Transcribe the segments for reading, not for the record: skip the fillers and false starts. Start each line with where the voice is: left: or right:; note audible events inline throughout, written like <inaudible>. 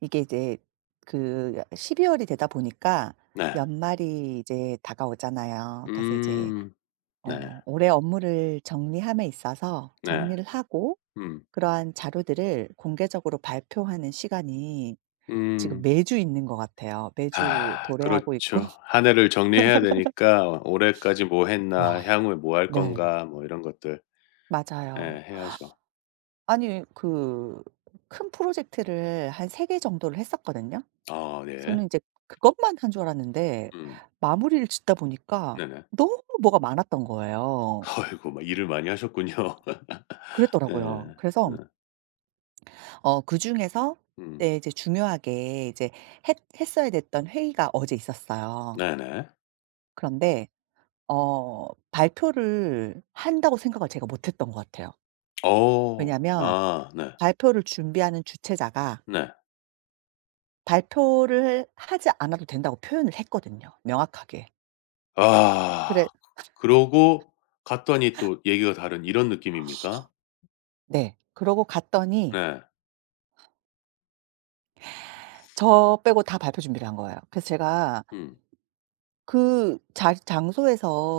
right: 이게 이제 그 12월 월이 되다 보니까
left: 네.
right: 연말이 이제 다가오잖아요. 그래서 이제
left: 음. 네.
right: 올해 업무를 정리함에 있어서
left: 네.
right: 정리를 하고
left: 음.
right: 그러한 자료들을 공개적으로 발표하는 시간이 지금
left: 음.
right: 매주 있는 것 같아요. 매주
left: 아
right: 도래하고 있고.
left: 그렇죠.
right: <laughs>
left: '한 해를 정리해야 되니까 올해까지 뭐 했나.
right: 와.
left: 향후에 뭐 할
right: 네.
left: 건가.' 뭐 이런 것들 예
right: 맞아요.
left: 해야죠.
right: 아니 그 큰 프로젝트를 한 3개 정도를 했었거든요.
left: 아 네.
right: 저는 이제 그것만 한 줄 알았는데
left: 음.
right: 마무리를 짓다 보니까
left: 네네.
right: 너무 뭐가 많았던 거예요.
left: 아이고 막 일을 많이 하셨군요. <laughs> 네.
right: 그랬더라고요.
left: 네.
right: 그래서 그중에서
left: 음.
right: 네 이제 중요하게 이제 했 했어야 됐던 회의가 어제 있었어요.
left: 네네.
right: 그런데 발표를 한다고 생각을 제가 못 했던 것 같아요.
left: 어.
right: 왜냐하면
left: 아 네.
right: 발표를 준비하는 주최자가
left: 네.
right: "발표를 하지 않아도 된다."고 표현을 했거든요 명확하게.
left: 아
right: 그래
left: 그러고 갔더니 또 얘기가 다른 이런 느낌입니까?
right: 네. 그러고 갔더니
left: 네.
right: 저 빼고 다 발표 준비를 한 거예요. 그래서 제가
left: 음.
right: 그 자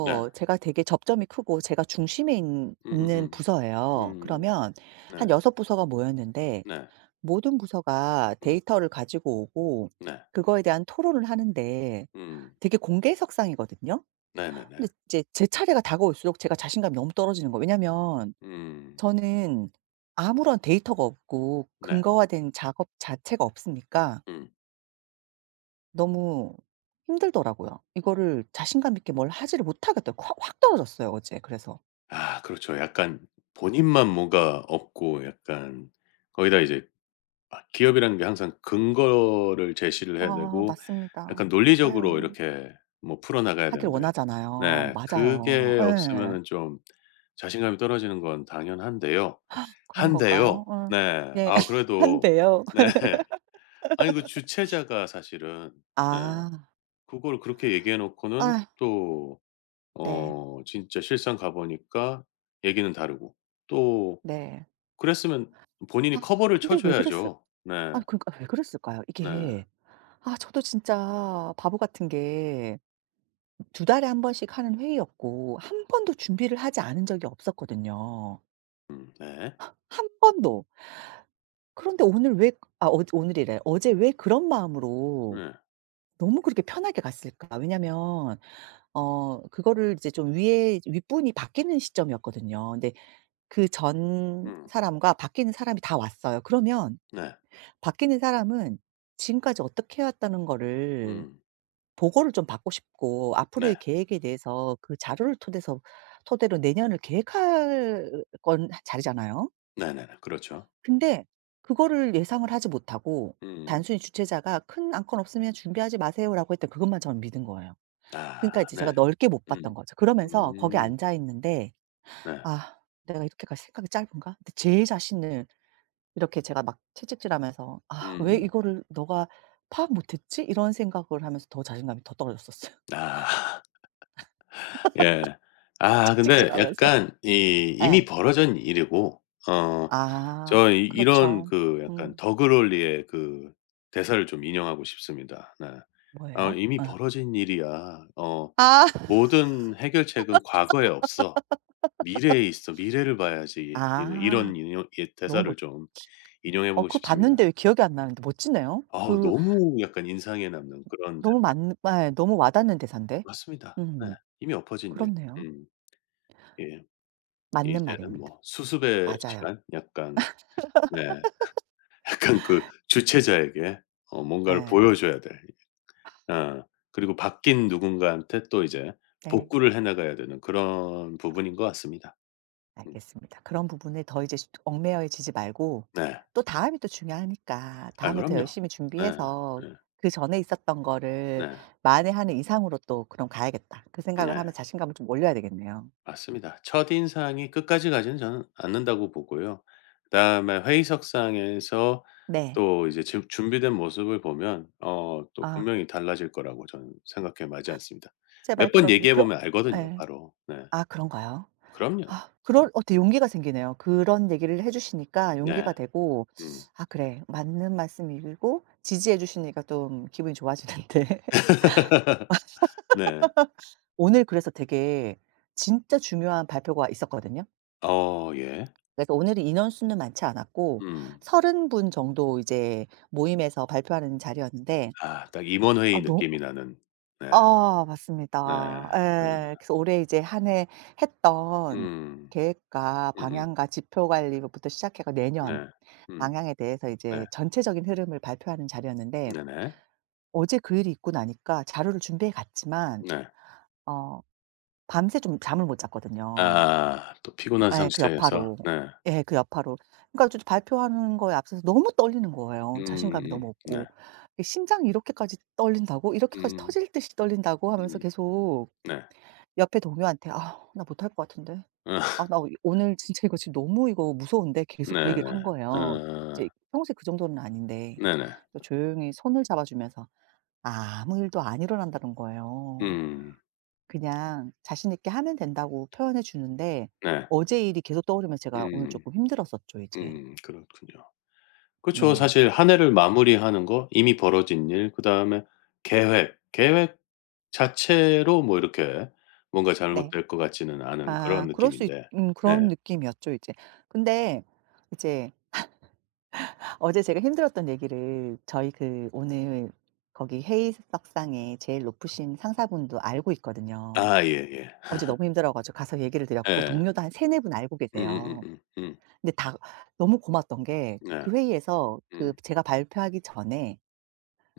left: 네.
right: 제가 되게 접점이 크고 제가 중심에 있 있는
left: 음음음.
right: 부서예요.
left: 음.
right: 그러면 한
left: 네.
right: 여섯 부서가 모였는데
left: 네.
right: 모든 부서가
left: 음.
right: 데이터를 가지고 오고
left: 네.
right: 그거에 대한 토론을 하는데
left: 음.
right: 되게 공개석상이거든요.
left: 네네네.
right: 근데 이제 제 차례가 다가올수록 제가 자신감이 너무 떨어지는 거예요. 왜냐면
left: 음.
right: 저는 아무런 데이터가 없고
left: 네.
right: 근거화된 작업 자체가 없으니까
left: 음.
right: 너무 힘들더라고요. 이거를 자신감 있게 뭘 하지를 못하겠더라 확 확 떨어졌어요 어제 그래서.
left: 아 그렇죠. 약간 본인만 뭐가 없고 약간 거기다 이제 아 기업이라는 게 항상 근거를 제시를 해야
right: 아
left: 되고
right: 맞습니다.
left: 약간 논리적으로
right: 그래요.
left: 이렇게 뭐 풀어나가야
right: 하길
left: 되는데
right: 원하잖아요.
left: 네
right: 맞아요.
left: 그게
right: 예.
left: 없으면은 좀 자신감이 떨어지는 건 당연한데요.
right: 그런 걸까요?
left: 한데요.
right: 어.
left: 네.
right: 네.
left: 아
right: <laughs>
left: 그래도
right: 한데요.
left: 네. <laughs> 아니 그 주최자가 사실은 네.
right: 아.
left: 그걸 그렇게 얘기해 놓고는
right: 아
left: 또
right: 네.
left: 어 진짜 실상 가 보니까 얘기는 다르고 또
right: 네.
left: 그랬으면
right: 아
left: 본인이 커버를 쳐
right: 근데 왜 그랬을
left: 줘야죠. 네.
right: 아 그러니까 왜 그랬을까요?
left: 네.
right: 이게 아 저도 진짜 바보 같은 게 두 달에 한 번씩 하는 회의였고 한 번도 준비를 하지 않은 적이 없었거든요.
left: 네.
right: 한 번도. 그런데 오늘 왜 아 어 오늘이래. 어제 왜 그런 마음으로
left: 네.
right: 너무 그렇게 편하게 갔을까? 왜냐면 그거를 이제 좀 위에 윗분이 바뀌는 시점이었거든요. 근데 그 전
left: 음
right: 사람과 바뀌는 사람이 다 왔어요. 그러면
left: 네.
right: 바뀌는 사람은 지금까지 어떻게 해 왔다는 거를
left: 음
right: 보고를 좀 받고 싶고
left: 네.
right: 앞으로의 계획에 대해서 그 자료를 토대서 토대로 내년을 계획할 건 자리잖아요.
left: 네네네. 그렇죠.
right: 근데 그거를 예상을 하지 못하고
left: 음.
right: 단순히 주최자가 "큰 안건 없으면 준비하지 마세요."라고 했던 그것만 저는 믿은 거예요.
left: 아
right: 그러니까 이제
left: 네.
right: 제가 넓게 못
left: 음.
right: 봤던 거죠. 그러면서 거기
left: 음.
right: 앉아 있는데
left: 네.
right: '아 내가 이렇게까지 생각이 짧은가?' 근데 제 자신을 이렇게 제가 막 채찍질하면서 '아 왜
left: 음음.
right: 이거를 너가 파악 못 했지?' 이런 생각을 하면서 더 자신감이 더 떨어졌었어요. <laughs>
left: 아 <laughs> 예. 아 근데
right: 채찍질하면서.
left: 약간 이 이미
right: 예.
left: 벌어진 일이고 어
right: 아
left: 저 이 이런
right: 그렇죠.
left: 그 약간
right: 음.
left: 더글롤리의 그 대사를 좀 인용하고 싶습니다. 네.
right: 뭐예요?
left: 이미
right: 어.
left: 벌어진 일이야. 어
right: 아.
left: 모든 해결책은 과거에 없어. 미래에 있어. 미래를 봐야지." 이런
right: 아.
left: 이런 인용 이
right: 너무
left: 대사를
right: 멋
left: 좀 인용해 보고
right: 그거
left: 싶습니다.
right: 봤는데 왜 기억이 안 나는데 멋지네요. 그
left: 너무 약간 인상에 남는 그런 대사
right: 너무 맞는 예 너무 와 닿는 대사인데.
left: 맞습니다. 네.
right: 음
left: 이미 엎어진 일.
right: 그렇네요.
left: 음 예.
right: 맞는
left: 이제는
right: 말입니다.
left: 뭐 수습의
right: 맞아요.
left: 시간? 약간 네. <laughs> 약간 그 주체자에게 뭔가를
right: 예.
left: 보여줘야 될 어. 그리고 바뀐 누군가한테 또 이제
right: 네.
left: 복구를 해 나가야 되는 그런 부분인 것 같습니다. 음.
right: 알겠습니다. 그런 부분에 더 이제 얽매여지지 말고
left: 네.
right: 또 다음이 또 중요하니까
left: 아
right: 다음에 더
left: 그럼요.
right: 열심히
left: 네.
right: 준비해서
left: 네.
right: 그전에 있었던 거를
left: 네.
right: 만회하는 이상으로 또 '그럼 가야겠다.' 그 생각을
left: 네.
right: 하면 자신감을 좀 올려야 되겠네요.
left: 맞습니다. 첫인상이 끝까지 가지는 저는 않는다고 보고요. 그다음에 회의석상에서
right: 네.
left: 또 이제 지 준비된 모습을 보면 또
right: 아
left: 분명히 달라질 거라고 저는 생각해 마지 않습니다.
right: 제발
left: 몇 번
right: 그러기를
left: 얘기해
right: 그러
left: 보면 알거든요
right: 예.
left: 바로. 네.
right: 아 그런가요?
left: 그럼요.
right: 아
left: 음.
right: 그럴 어떻게 용기가 생기네요. 그런 얘기를 해 주시니까
left: 네.
right: 용기가 되고
left: 음.
right: '아 그래. 맞는 말씀이고 지지해 주시니까 좀 기분이 좋아지는데.' <laughs>
left: <laughs> 네.
right: 오늘 그래서 되게 진짜 중요한 발표가 있었거든요.
left: 어 예.
right: 그래서 오늘은 인원수는 많지 않았고
left: 음.
right: 30분 정도 이제 모임에서 발표하는 자리였는데
left: 아 딱 임원회의
right: 아 너
left: 느낌이 나는. 네.
right: 아
left: 네.
right: 맞습니다. 예.
left: 네.
right: 그래서 올해 이제 한 해 했던
left: 음.
right: 계획과
left: 음음.
right: 방향과 지표 관리부터 시작해가 내년
left: 네. 음.
right: 방향에 대해서
left: 네.
right: 이제 전체적인 흐름을 발표하는 자리였는데
left: 네네.
right: 어제 그 일이 있고 나니까 자료를 준비해 갔지만
left: 네.
right: 어 밤새 좀 잠을 못 잤거든요.
left: 아 또 피곤한
right: 예 그
left: 상태에서
right: 여파로.
left: 네.
right: 예 그 여파로. 그러니까 좀 발표하는 거에 앞서서 너무 떨리는 거예요. 자신감이 너무
left: 네.
right: 없고. '이 심장이 이렇게까지 떨린다고? 이렇게까지
left: 음.
right: 터질 듯이 떨린다고?' 하면서
left: 음.
right: 계속
left: 네.
right: 옆에 동료한테 "아 나 못할 것 같은데."
left: <laughs> 어
right: 아 나 오늘 진짜 이거 지금 너무 이거 무서운데 계속 그 얘기를
left: 네네.
right: 한 거예요.
left: 어
right: 이제 평소에 그 정도는 아닌데.
left: 네네.
right: 또 조용히 손을 잡아주면서 아무 일도 안 일어난다는 거예요.
left: 음.
right: 그냥 자신 있게 하면 된다고 표현해 주는데
left: 네.
right: 어제 일이 계속 떠오르면서 제가 오늘
left: 음.
right: 조금 힘들었었죠 이제.
left: 음. 그렇군요. 그쵸.
right: 네.
left: 사실 한 해를 마무리하는 거, 이미 벌어진 일, 그다음에 계획 자체로 뭐 이렇게 뭔가
right: 네.
left: 잘못될 것 같지는 않은 그런
right: 아 그럴 수 있
left: 느낌인데. 네.
right: 그런 느낌이었죠 이제. 근데 이제 어제 제가 힘들었던 얘기를 저희 그 오늘 거기 회의석상에 제일 높으신 상사분도 알고 있거든요.
left: 아 예예.
right: 어제 너무 힘들어 가지고 가서 얘기를 드렸고
left: 예.
right: 동료도 한 세네 분 알고 계세요.
left: 음.
right: 근데 다 너무 고맙던 게
left: 음.
right: 그
left: 네.
right: 회의에서 그
left: 음.
right: 제가 발표하기 전에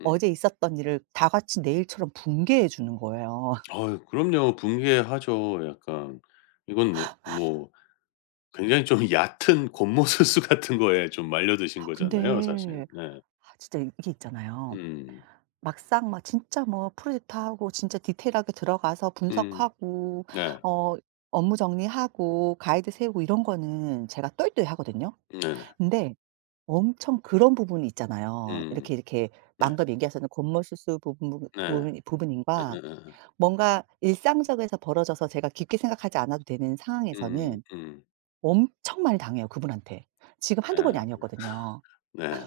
left: 음.
right: 어제 있었던 일을 다 같이 내일처럼 분개해 주는 거예요.
left: 어유 그럼요. 분개하죠. 약간 이건 뭐 굉장히 좀 <laughs> 얕은 곰모수수 같은 거에 좀
right: <laughs>
left: 말려드신
right: 아
left: 거잖아요 사실.
right: 근데
left: 네.
right: 아 진짜 이게 있잖아요.
left: 음.
right: 막상 막 진짜 뭐 프로젝트 하고 진짜 디테일하게 들어가서
left: 음.
right: 분석하고
left: 네.
right: 어 업무 정리하고 가이드 세우고 이런 거는 제가 똘똘히 하거든요.
left: 네네.
right: 근데 엄청 그런 부분이 있잖아요.
left: 음.
right: 이렇게 이렇게 방금 얘기하셨던 겉멋술수 부분
left: 네.
right: 부분 부분인가
left: 예예예.
right: 뭔가 일상적에서 벌어져서 제가 깊게 생각하지 않아도 되는
left: 음
right: 상황에서는
left: 음.
right: 엄청 많이 당해요, 그분한테. 지금 한두 번이
left: 아
right: 아니었거든요.
left: 네. 네.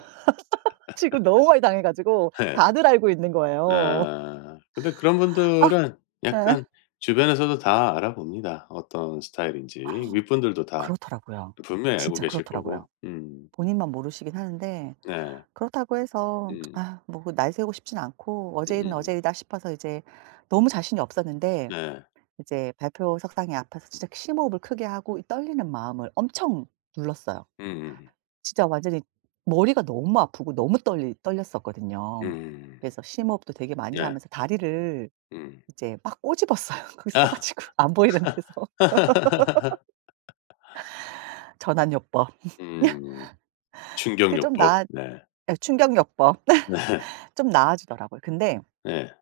right: <laughs> 지금 너무 많이 당해 가지고 다들 알고 있는 거예요.
left: 아. 근데 그런 분들은
right: <laughs> 아,
left: 약간 주변에서도 다 알아봅니다. 어떤 스타일인지. 윗분들도 다
right: 그렇더라고요.
left: 분명히 알고
right: 진짜
left: 계실
right: 그렇더라고요.
left: 거고. 음.
right: 본인만 모르시긴 하는데
left: 네.
right: 그렇다고 해서
left: 음.
right: 아 뭐 그 날 세우고 싶진 않고
left: 음
right: 어제
left: 음
right: 일은 어제
left: 음.
right: 일이다 싶어서 이제 너무 자신이 없었는데
left: 네.
right: 이제 발표석상에 앞에서 진짜 심호흡을 크게 하고 이 떨리는 마음을 엄청 눌렀어요.
left: 음
right: 진짜 완전히 머리가 너무 아프고 너무 떨리 떨렸었거든요.
left: 음.
right: 그래서 심호흡도 되게 많이
left: 네.
right: 하면서 다리를
left: 음.
right: 이제 막 꼬집었어요. <laughs> 거기 서
left: 아.
right: 가지고 안 보이는 데서.
left: <laughs>
right: <laughs> 전환요법. <laughs>
left: 음.
right: 그게 좀
left: 충격요법.
right: 나
left: 네.
right: 충격요법.
left: 네.
right: 좀 나아지더라고요. 근데
left: 네.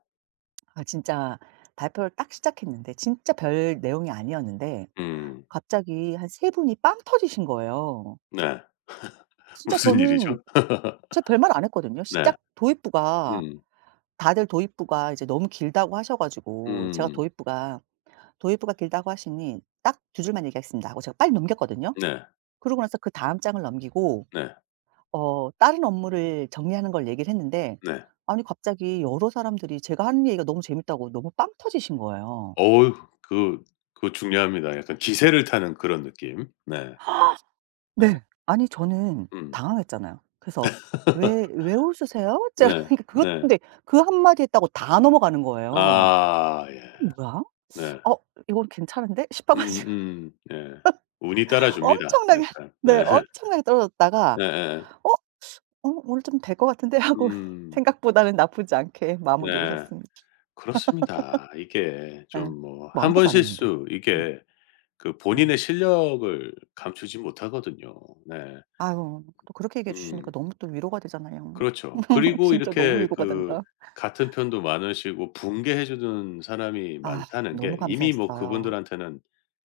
right: 아 진짜 발표를 딱 시작했는데 진짜 별 내용이 아니었는데
left: 음.
right: 갑자기 한 세 분이 빵 터지신 거예요.
left: 네. <laughs>
right: 진짜
left: 무슨
right: 저는
left: 일이죠?
right: 제가
left: <laughs>
right: 별말 안 했거든요.
left: 네.
right: 시작 도입부가
left: 음.
right: 다들 도입부가 이제 너무 길다고 하셔 가지고 제가
left: 음.
right: 도입부가 "도입부가 길다고 하시니 딱 두 줄만 얘기하겠습니다." 하고 제가 빨리 넘겼거든요.
left: 네.
right: 그러고 나서 그다음 장을 넘기고
left: 네.
right: 다른 업무를 정리하는 걸 얘기를 했는데
left: 네.
right: 아니 갑자기 여러 사람들이 제가 하는 얘기가 너무 재밌다고 너무 빵 터지신 거예요.
left: 어우 그 그거 중요합니다. 약간 기세를 타는 그런 느낌. 네. 네.
right: 네. 아니 저는
left: 음.
right: 당황했잖아요. 그래서 "왜
left: <laughs>
right: 왜 웃으세요?" <laughs> 제가
left: 네.
right: 그러니까 그것
left: 네.
right: 근데 그 한마디했다고 다 넘어가는 거예요.
left: 아 예.
right: '뭐야?
left: 네.
right: 어 이건 괜찮은데?' <laughs> 싶어 가지고
left: 음음. 예. 운이 따라줍니다
right: 엄청나게
left: 약간.
right: 네
left: 네. <laughs>
right: 엄청나게 떨어졌다가
left: 예예예.
right: '어 어 오늘 좀 될 것 같은데?' 하고 <laughs>
left: 음.
right: 생각보다는 나쁘지 않게 마무리를
left: 네.
right: 했습니다.
left: 그렇습니다. 이게 좀
right: 예.
left: 뭐
right: 뭐
left: 한 번
right: 아무것도 안 했는데.
left: 실수
right: 음
left: 이게 그
right: 네.
left: 본인의 실력을 감추지 못하거든요. 네.
right: 아유 또 그렇게 얘기해 주시니까
left: 음.
right: 너무 또 위로가 되잖아요.
left: 그렇죠.
right: <laughs>
left: 그리고
right: 진짜 너무
left: 이렇게
right: 위로가
left: 그
right: 된다.
left: 같은 편도 많으시고 분개해 주는 사람이
right: 아
left: 많다는
right: 너무
left: 게 이미 뭐
right: 감사했어요.
left: 그분들한테는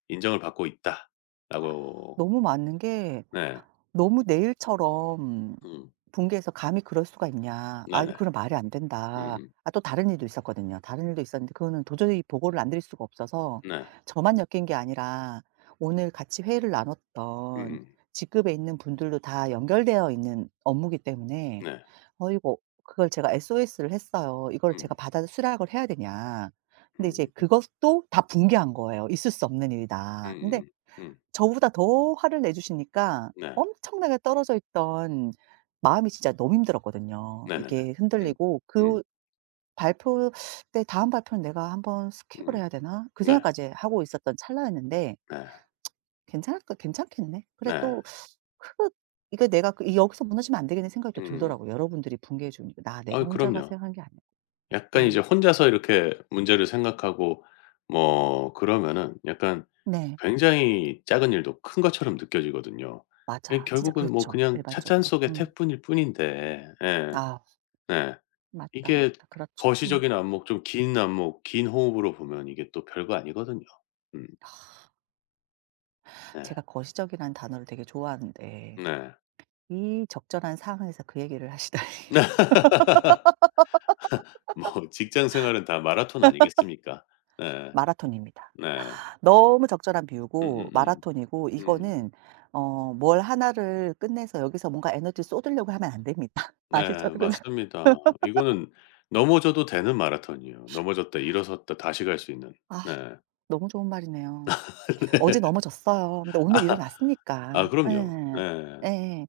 left: 인정을 받고 있다라고
right: 너무 맞는 게
left: 네.
right: 너무 내일처럼
left: 음.
right: 붕괴해서 "감히 그럴 수가 있냐. 아
left: 네네.
right: 그건 말이 안 된다."
left: 음음.
right: 아 또 다른 일도 있었거든요. 다른 일도 있었는데 그거는 도저히 보고를 안 드릴 수가 없어서
left: 네.
right: 저만 엮인 게 아니라 오늘 같이 회의를 나눴던
left: 음음.
right: 직급에 있는 분들도 다 연결되어 있는 업무기 때문에
left: 네.
right: 어 이거 그걸 제가 SOS를 했어요. 이걸
left: 음.
right: 제가 받아 수락을 해야 되냐. 근데 이제
left: 음.
right: 그것도 다 붕괴한 거예요. 있을 수 없는 일이다. 근데
left: 음음음. 음.
right: 저보다 더 화를 내주시니까
left: 네.
right: 엄청나게 떨어져 있던 마음이 진짜 너무 힘들었거든요.
left: 네네네.
right: 이게
left: 음.
right: 흔들리고
left: 음.
right: 그 발표 때 '다음 발표는 내가 한번 스킵을
left: 음.
right: 해야 되나?' 그
left: 네.
right: 생각까지 하고 있었던 찰나였는데
left: 네.
right: '괜찮을까? 괜찮겠네. 그래
left: 네.
right: 또 크 이거 내가 그 여기서 무너지면 안 되겠네.' 생각이 또
left: 음.
right: 들더라고요. 여러분들이 붕괴해 주니까. '나 내가
left: 아이
right: 혼자가
left: 그럼요.
right: 생각한 게 아니야
left: 약간 이제
right: 예.
left: 혼자서 이렇게 문제를 생각하고 뭐 그러면은 약간
right: 네.
left: 굉장히 작은 일도 큰 것처럼 느껴지거든요. 예
right: 맞아. 진짜
left: 결국은 뭐
right: 그렇죠
left: 그냥 찻잔
right: 일반적으로.
left: 속의
right: 음.
left: 태풍일 뿐인데 예
right: 아
left: 네
right: 맞다,
left: 이게
right: 맞다. 그렇죠. 음.
left: 거시적인 안목 좀 긴 안목 긴 호흡으로 보면 이게 또 별거 아니거든요. 음 네.
right: 제가 거시적이라는 단어를 되게 좋아하는데
left: 네.
right: 이 적절한 상황에서 그 얘기를 하시다니.
left: <laughs> 뭐 직장 생활은 다 마라톤 아니겠습니까?
right: <laughs>
left: 네.
right: 마라톤입니다.
left: 네.
right: 너무 적절한 비유고
left: 음.
right: 마라톤이고
left: 음, 음.
right: 이거는 뭘 하나를 끝내서 여기서 뭔가 에너지 쏟으려고 하면 안 됩니다. <laughs> 아시죠?
left: 네
right: 그죠?
left: 맞습니다. 이거는 넘어져도 되는 마라톤이에요. 넘어졌다 일어섰다 다시 갈 수 있는.
right: 아
left: 네.
right: 너무 좋은 말이네요.
left: <laughs>
right: 어제
left: 네.
right: 넘어졌어요. 근데 오늘
left: 아 아
right: 일어났으니까.
left: 그럼요. 네.
right: 예. 예.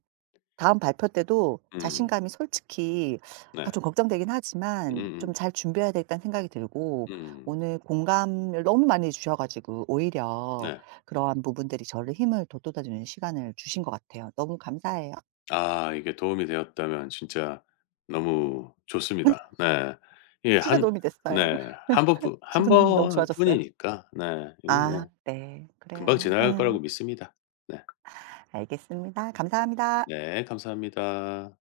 right: 다음 발표 때도
left: 음.
right: 자신감이 솔직히 아
left: 네.
right: 좀 걱정되긴
left: 음
right: 하지만 '좀
left: 음.
right: 잘 준비해야 되겠다.'는 생각이 들고
left: 음. 음.
right: 오늘 공감을 너무 많이 주셔 가지고 오히려
left: 네.
right: 그러한 부분들이 저를 힘을 돋돋아 주는 시간을 주신 것 같아요. 너무 감사해요.
left: 아 이게 도움이 되었다면 진짜 너무 좋습니다.
right: <laughs>
left: 네. 예
right: 진짜
left: 한
right: 도움이 됐어요.
left: 네. 한
right: <laughs>
left: 번뿐
right: 기분이 너무 좋아졌어요.
left: 번뿐이니까 네 이건
right: 아
left: 뭐
right: 네.
left: 금방
right: 그래요.
left: 지나갈
right: 예.
left: 거라고 믿습니다. 네.
right: 알겠습니다. 감사합니다.
left: 네 감사합니다.